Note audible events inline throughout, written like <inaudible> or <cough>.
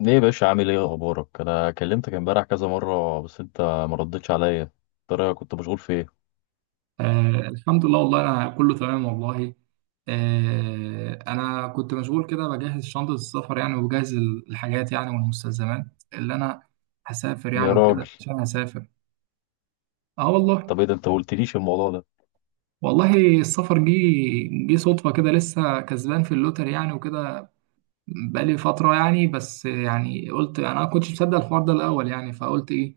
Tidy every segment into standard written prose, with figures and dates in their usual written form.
ليه يا باشا، عامل ايه؟ اخبارك؟ انا كلمتك امبارح كذا مره بس انت ما ردتش عليا. ترى كنت مشغول في ايه؟ آه، الحمد لله والله أنا كله تمام والله. آه، أنا كنت مشغول كده بجهز شنطة السفر يعني، وبجهز الحاجات يعني والمستلزمات اللي أنا هسافر يعني يا راجل، وكده، عشان هسافر. أه والله. طب ايه ده؟ انت ما قلتليش الموضوع ده. والله السفر جه صدفة كده، لسه كسبان في اللوتري يعني وكده، بقالي فترة يعني، بس يعني قلت أنا ما كنتش مصدق الحوار ده الأول يعني، فقلت إيه،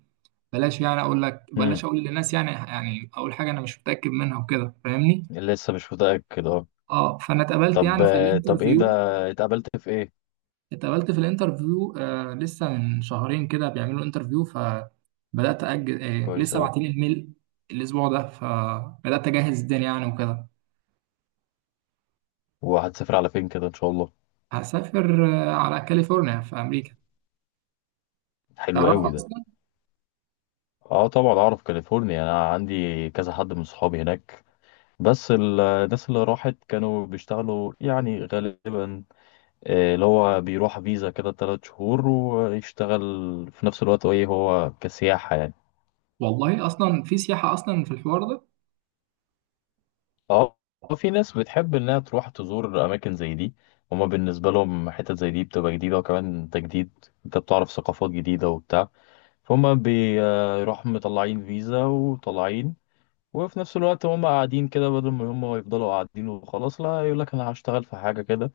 بلاش، يعني أقول لك بلاش امم. أقول للناس، يعني أول حاجة أنا مش متأكد منها وكده، فاهمني. لسه مش متاكد؟ اه. اه، فانا اتقابلت طب. يعني في طب ايه ده؟ الانترفيو. اتقابلت في ايه؟ اتقابلت في الانترفيو، آه، لسه من شهرين كده بيعملوا انترفيو، فبدات اجل، آه، كويس لسه اوي. باعتين الميل الاسبوع ده، فبدات اجهز الدنيا يعني وكده. وهتسافر على فين كده ان شاء الله؟ هسافر آه على كاليفورنيا في امريكا. حلو تعرف اوي ده. اصلا؟ اه طبعا اعرف كاليفورنيا، انا عندي كذا حد من صحابي هناك. بس الناس اللي راحت كانوا بيشتغلوا يعني غالبا. آه، اللي هو بيروح فيزا كده 3 شهور ويشتغل في نفس الوقت، ايه هو كسياحة يعني. والله اصلا في سياحه اصلا في الحوار ده. اه. في ناس بتحب انها تروح تزور اماكن زي دي. هما بالنسبة لهم حتت زي دي بتبقى جديدة، وكمان تجديد، انت بتعرف ثقافات جديدة وبتاع. فهم بيروحوا مطلعين فيزا وطالعين، وفي نفس الوقت هم قاعدين كده. بدل ما هم يفضلوا قاعدين وخلاص لا، يقول لك انا هشتغل في حاجة كده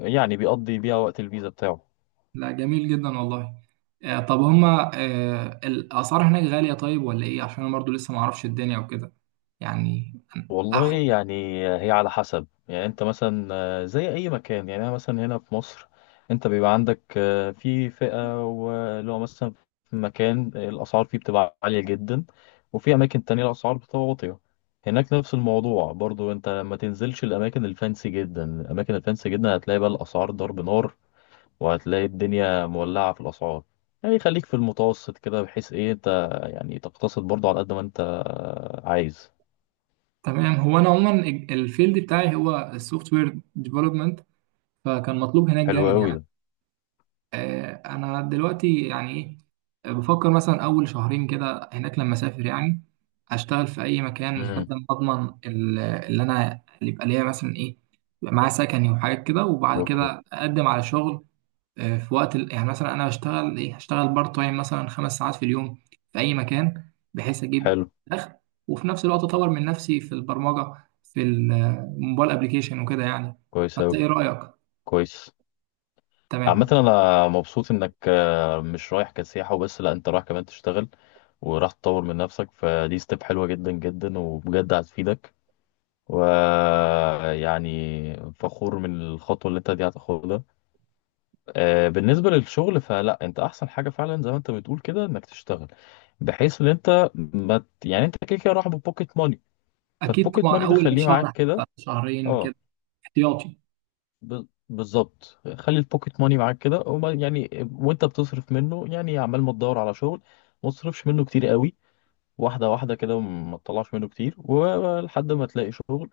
يعني، بيقضي بيها وقت الفيزا بتاعه. لا، جميل جدا والله. آه، طب هما، آه، الاسعار هناك غاليه طيب ولا ايه؟ عشان انا برضو لسه ما اعرفش الدنيا وكده يعني. والله هاخد. يعني هي على حسب، يعني انت مثلا آه، زي اي مكان. يعني انا مثلا هنا في مصر انت بيبقى عندك آه، في فئة واللي هو مثلا في مكان الاسعار فيه بتبقى عالية جدا، وفي اماكن تانية الاسعار بتبقى واطية. هناك نفس الموضوع برضو. انت ما تنزلش الاماكن الفانسي جدا، الاماكن الفانسي جدا هتلاقي بقى الاسعار ضرب نار، وهتلاقي الدنيا مولعة في الاسعار. يعني خليك في المتوسط كده، بحيث ايه انت يعني تقتصد برضو على قد ما انت عايز. تمام، هو انا عموما الفيلد بتاعي هو السوفت وير ديفلوبمنت، فكان مطلوب هناك حلو جامد قوي يعني. ده. آه، انا دلوقتي يعني ايه، بفكر مثلا اول شهرين كده هناك لما اسافر يعني، اشتغل في اي مكان لحد مم. ما اضمن اللي يبقى ليا مثلا ايه، يبقى معايا سكني وحاجات كده، وبعد اوكي. كده اقدم على شغل. آه، في وقت يعني مثلا انا هشتغل بارت تايم مثلا 5 ساعات في اليوم، في اي مكان بحيث اجيب حلو. دخل، وفي نفس الوقت اطور من نفسي في البرمجه في الموبايل ابلكيشن وكده يعني. كويس فانت اوي. ايه رايك؟ كويس. عامة تمام، انا مبسوط انك آه، مش رايح كسياحة وبس، لا انت رايح كمان تشتغل وراح تطور من نفسك، فدي ستيب حلوة جدا جدا وبجد هتفيدك، ويعني فخور من الخطوة اللي انت دي هتاخدها. آه، بالنسبة للشغل فلا، انت احسن حاجة فعلا زي ما انت بتقول كده انك تشتغل، بحيث ان انت ما ت- يعني انت كده كده رايح ببوكيت ماني. اكيد فالبوكيت طبعا، ماني ده اول خليه شهر معاك كده. حتى شهرين اه. كده احتياطي. بالظبط. خلي البوكيت ماني معاك كده، يعني وانت بتصرف منه، يعني عمال ما تدور على شغل ما تصرفش منه كتير قوي. واحده واحده كده، ما تطلعش منه كتير ولحد ما تلاقي شغل،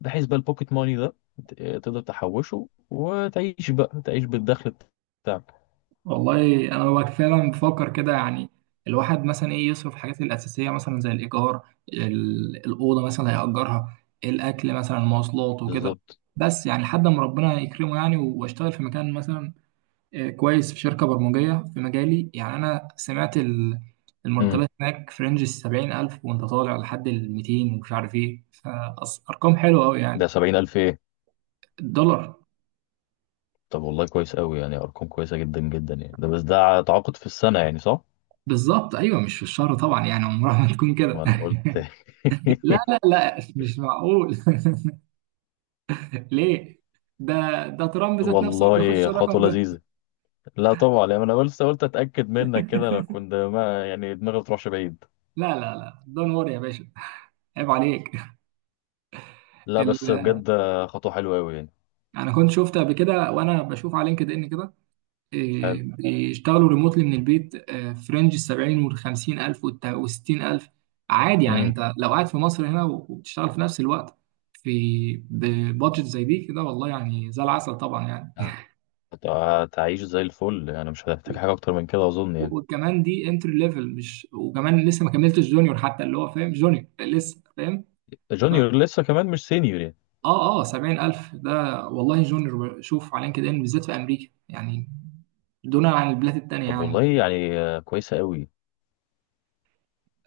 بحيث بقى البوكيت ماني ده ت- تقدر تحوشه وتعيش، بقى تعيش بالدخل بتاعك. والله انا ببقى فعلا بفكر كده يعني، الواحد مثلا ايه يصرف الحاجات الاساسيه مثلا، زي الايجار، الاوضه مثلا هيأجرها، الاكل مثلا، المواصلات وكده، بالظبط. بس يعني لحد ما ربنا يكرمه يعني واشتغل في مكان مثلا، آه، كويس، في شركه برمجيه في مجالي يعني. انا سمعت امم. المرتبات هناك في رينج ال 70 الف، وانت طالع لحد ال 200 ومش عارف ايه، فارقام حلوه قوي ده يعني. 70,000 ايه؟ الدولار. طب والله كويس قوي، يعني أرقام كويسة جدا جدا. يعني ده بس ده تعاقد في السنة يعني، صح؟ بالظبط، ايوه، مش في الشهر طبعا يعني، عمرها ما تكون كده. وأنا قلت. لا <laughs> لا لا، مش معقول. <laughs> ليه؟ ده ده ترامب ذات نفسه ما بياخدش والله الرقم خطوة ده. لذيذة. لا طبعا، يعني انا لسه قلت اتاكد منك كده، لو <laughs> كنت ما، يعني دماغي ما تروحش بعيد. لا لا لا، دون وري يا باشا، عيب عليك. لا ال... بس بجد، خطوه حلوه قوي يعني. انا كنت شفت قبل كده، وانا بشوف على لينكد ان كده، حلو. إيه، بيشتغلوا ريموتلي من البيت، آه، في رينج ال 70 وال 50 الف وال 60 الف، عادي يعني. امم. انت لو قاعد في مصر هنا وبتشتغل في نفس الوقت في بادجت زي دي كده، والله يعني زي العسل طبعا يعني. هتعيش زي الفل يعني، مش هتحتاج حاجه اكتر من كده اظن يعني. وكمان دي انتري ليفل، مش، وكمان لسه ما كملتش جونيور حتى، اللي هو فاهم جونيور لسه فاهم. ف- جونيور لسه كمان، مش سينيور يعني. اه اه، 70,000 ده. والله جونيور، شوف على لينكد ان بالذات في امريكا يعني، دون عن البلاد التانية طب يعني. والله يعني آه، كويسه قوي.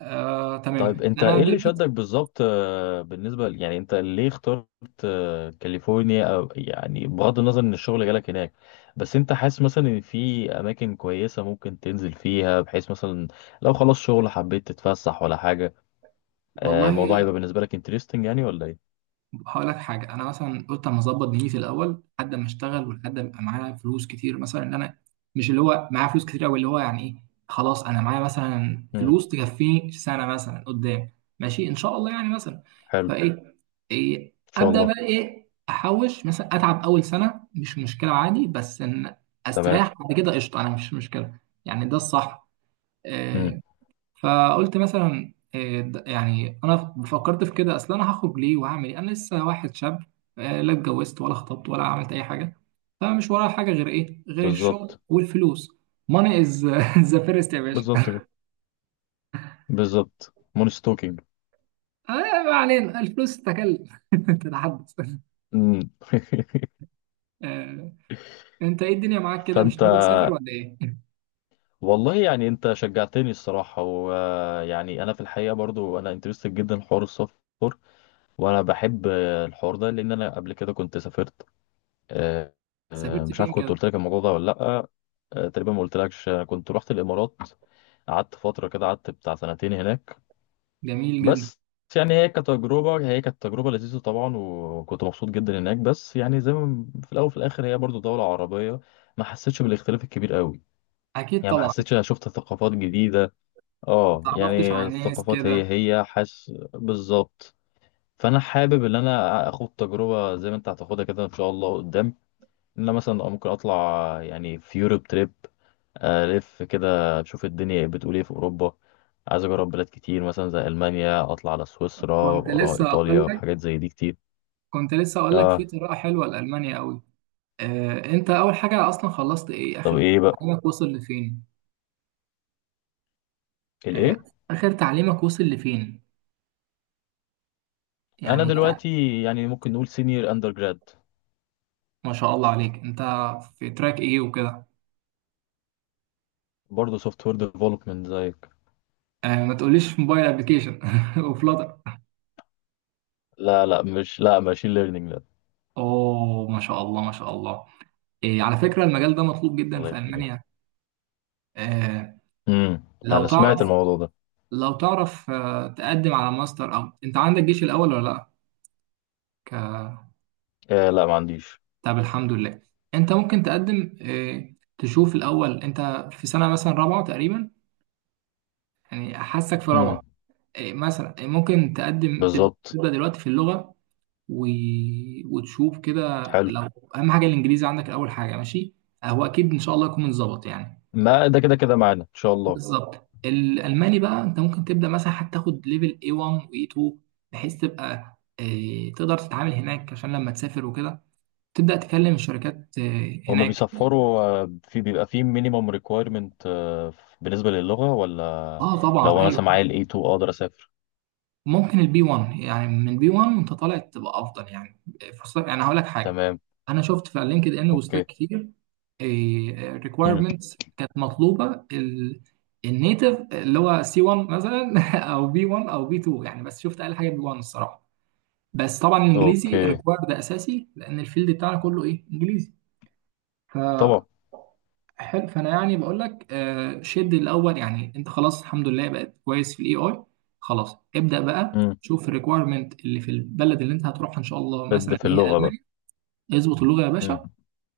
آه، طيب تمام، انت انا ايه اللي دلوقتي. شدك بالظبط آه، يعني انت ليه اخترت آه، كاليفورنيا؟ او يعني بغض النظر ان الشغل جالك هناك، بس انت حاسس مثلا ان في اماكن كويسه ممكن تنزل فيها، بحيث مثلا لو خلاص شغل حبيت تتفسح ولا حاجه. آه، الموضوع والله يبقى بالنسبه لك انترستنج يعني ولا ايه؟ هقول لك حاجه، انا مثلا قلت اما اظبط دنيتي الاول لحد ما اشتغل، ولحد ما يبقى معايا فلوس كتير، مثلا، ان انا مش اللي هو معايا فلوس كتير قوي، اللي هو يعني ايه، خلاص انا معايا مثلا امم. فلوس تكفيني سنه مثلا قدام، ماشي، ان شاء الله يعني مثلا، حلو. فايه، إيه ان شاء ابدا الله. بقى ايه، احوش مثلا، اتعب اول سنه مش مشكله عادي، بس ان تمام. استريح بعد كده قشطه، انا مش مشكله يعني، ده الصح. امم. آه، فقلت مثلا إيه يعني انا فكرت في كده، اصل انا هخرج ليه وهعمل ايه؟ انا لسه واحد شاب، آه، لا اتجوزت ولا خطبت ولا عملت اي حاجه، فمش ورايا حاجه غير ايه، غير الشغل بالظبط. والفلوس. Money is <laughs> the first يا باشا. بالظبط كده. بالظبط مونستوكينج. آه، ما علينا، الفلوس تتكلم، <laughs> تتحدث. امم. آه، انت ايه، الدنيا معاك <laughs> كده، مش فانت، ناوي تسافر ولا ايه؟ <laughs> والله يعني انت شجعتني الصراحة، ويعني انا في الحقيقة برضو انا انترستد جدا في حوار السفر. وانا بحب آه، الحوار ده لان انا قبل كده كنت سافرت. آه، سافرت مش عارف فين كنت كده؟ قلت لك الموضوع ده ولا لا. آه، تقريبا ما قلتلكش. انا كنت رحت الامارات، قعدت فترة كده، قعدت بتاع سنتين هناك جميل جدا. بس. يعني هي كتجربة، هي كانت تجربة لذيذة طبعا، وكنت مبسوط جدا هناك، بس يعني زي ما في الاول وفي الاخر هي برضو دولة عربية، ما حسيتش بالاختلاف الكبير قوي اكيد يعني. ما طبعا. حسيتش انا شفت ثقافات جديدة، ما اه تعرفتش يعني على ناس الثقافات هي كده. هي، حاسس بالظبط. فانا حابب ان انا اخد تجربه زي ما انت هتاخدها كده ان شاء الله قدام، ان انا مثلا ممكن اطلع يعني في يوروب تريب. الف كده اشوف الدنيا، إيه، بتقول ايه في اوروبا. عايز اجرب بلاد كتير، مثلا زي المانيا، اطلع على سويسرا كنت وراها لسه ايطاليا اقول لك وحاجات زي دي كتير. كنت لسه اقول لك في اه. طريقه حلوه لالمانيا قوي. آه، انت اول حاجة اصلا خلصت ايه، طب اخر ايه بقى؟ تعليمك وصل لفين؟ آه، الايه؟ اخر تعليمك وصل لفين انا يعني؟ دلوقتي يعني ممكن نقول سينيور اندر جراد. ما شاء الله عليك، انت في تراك ايه وكده؟ برضه سوفت وير ديفلوبمنت زيك. آه، ما تقوليش في موبايل ابلكيشن <laughs> وفلاتر. لا لا، مش لا ماشين ليرنينج لا. اوه، ما شاء الله ما شاء الله. إيه، على فكرة، المجال ده مطلوب جدا الله في يخليك. المانيا. آه، امم. لو انا سمعت تعرف الموضوع ده. تقدم على ماستر، او انت عندك جيش الاول ولا لا؟ ك- آه لا، ما عنديش. طب، الحمد لله. انت ممكن تقدم، آه، تشوف الاول، انت في سنة مثلا رابعة تقريبا يعني، حاسك في رابعة، امم. إيه مثلا إيه ممكن تقدم بالظبط. تبدأ دلوقتي في اللغة، و... وتشوف كده حلو. لو. أهم حاجة الإنجليزي عندك، أول حاجة، ماشي، هو أكيد إن شاء الله يكون متظبط يعني. ما ده كده كده معانا ان شاء الله. بالظبط، الألماني بقى أنت ممكن تبدأ مثلا، حتى تاخد ليفل A1 و A2، بحيث تبقى إيه، تقدر تتعامل هناك عشان لما تسافر وكده، تبدأ تكلم الشركات إيه هما هناك. بيصفروا آه، في بيبقى في مينيمم ريكويرمنت بالنسبه للغه ولا؟ آه طبعا، لو انا أيوه، مثلا معايا ال A2 اقدر اسافر؟ ممكن البي 1 يعني، من بي 1 وانت طالع تبقى افضل يعني فرصتك، يعني هقول لك حاجه، تمام. انا شفت في لينكد ان بوستات اوكي. كتير، امم. ريكويرمنتس كانت مطلوبه، النيتف اللي هو سي 1 مثلا، <laughs> او بي 1 او بي 2 يعني، بس شفت اقل حاجه بي 1 الصراحه، بس طبعا الانجليزي اوكي. ريكوايرد ده اساسي، لان الفيلد بتاعنا كله ايه، انجليزي. ف طبعا. حلو، فانا يعني بقول لك، آه، شد الاول يعني، انت خلاص الحمد لله بقت كويس في الاي اي، خلاص ابدا بقى، امم. شوف الريكويرمنت اللي في البلد اللي انت هتروحها ان شاء الله، بد مثلا في اللي هي اللغه المانيا، بقى. اظبط اللغه يا امم. باشا،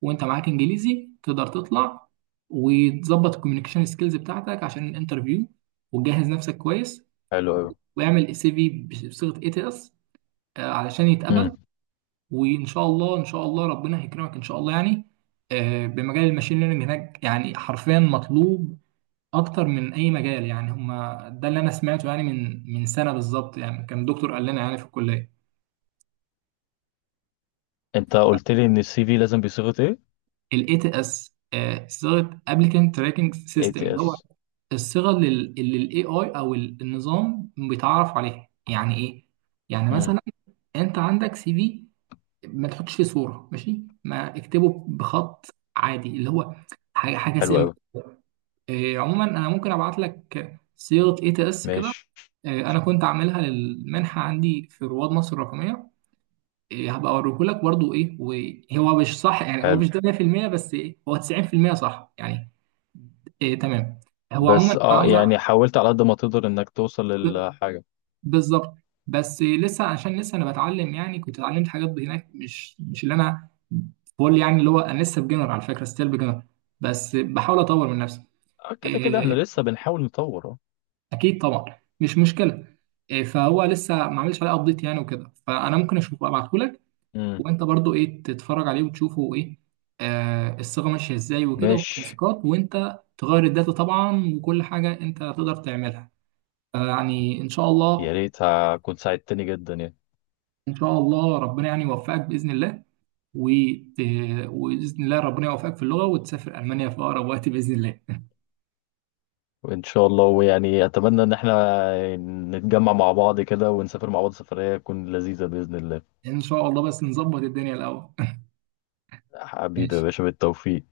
وانت معاك انجليزي تقدر تطلع، وتظبط الكوميونيكيشن سكيلز بتاعتك عشان الانترفيو، وتجهز نفسك كويس، حلو قوي. واعمل سي في بصيغه اي تي اس علشان يتقبل، امم. وان شاء الله ان شاء الله ربنا هيكرمك ان شاء الله يعني. آه، بمجال الماشين ليرنينج هناك يعني حرفيا مطلوب اكتر من اي مجال يعني، هما ده اللي انا سمعته يعني، من سنه بالظبط يعني، كان دكتور قال لنا يعني في الكليه. انت قلت لي ان السي في لازم بصيغه ايه؟ الاي تي اس، صيغه ابلكنت تراكنج سيستم، اللي هو ATS. الصيغه اللي الاي اي او النظام بيتعرف عليها، يعني ايه، يعني امم. مثلا، انت عندك سي في ما تحطش فيه صوره، ماشي، ما اكتبه بخط عادي، اللي هو حاجه حاجه. حلو قوي. إيه، عموما انا ممكن ابعت لك صيغه اي تي اس كده، ماشي. إيه، انا كنت عاملها للمنحه عندي في رواد مصر الرقميه، إيه، هبقى اوريه لك برضو ايه، وهو مش صح يعني، هو حلو. مش ده 100%، بس إيه، هو 90% صح يعني. إيه تمام، هو بس عموما انا اه عاوز يعني حاولت على قد ما تقدر انك توصل للحاجة. بالظبط. بس إيه، لسه، عشان لسه انا بتعلم يعني، كنت اتعلمت حاجات هناك مش اللي انا بقول يعني، اللي هو انا لسه بجنر على فكره، ستيل بجنر، بس بحاول اطور من نفسي. آه، كده كده احنا إيه، لسه بنحاول نطور اه. اكيد طبعا، مش مشكله، إيه، فهو لسه ما عملش عليه ابديت يعني وكده، فانا ممكن اشوفه ابعته لك، امم. وانت برضو ايه تتفرج عليه وتشوفه ايه، آه، الصيغه ماشيه ازاي وكده، ماشي. والتنسيقات، وانت تغير الداتا طبعا، وكل حاجه انت تقدر تعملها يعني ان شاء يا الله. ريت، كنت ساعدتني جدا يعني. ان شاء الله ربنا يعني يوفقك باذن الله وت... وباذن الله ربنا يوفقك في اللغه، وتسافر المانيا في اقرب وقت باذن الله. وان شاء الله، ويعني اتمنى ان احنا نتجمع مع بعض كده ونسافر مع بعض سفرية تكون لذيذة بإذن الله. <laughs> ان شاء الله، بس نظبط الدنيا الاول. <laughs> حبيبي يا ماشي. باشا، بالتوفيق.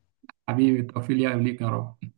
حبيبي، التوفيق ليك يا رب.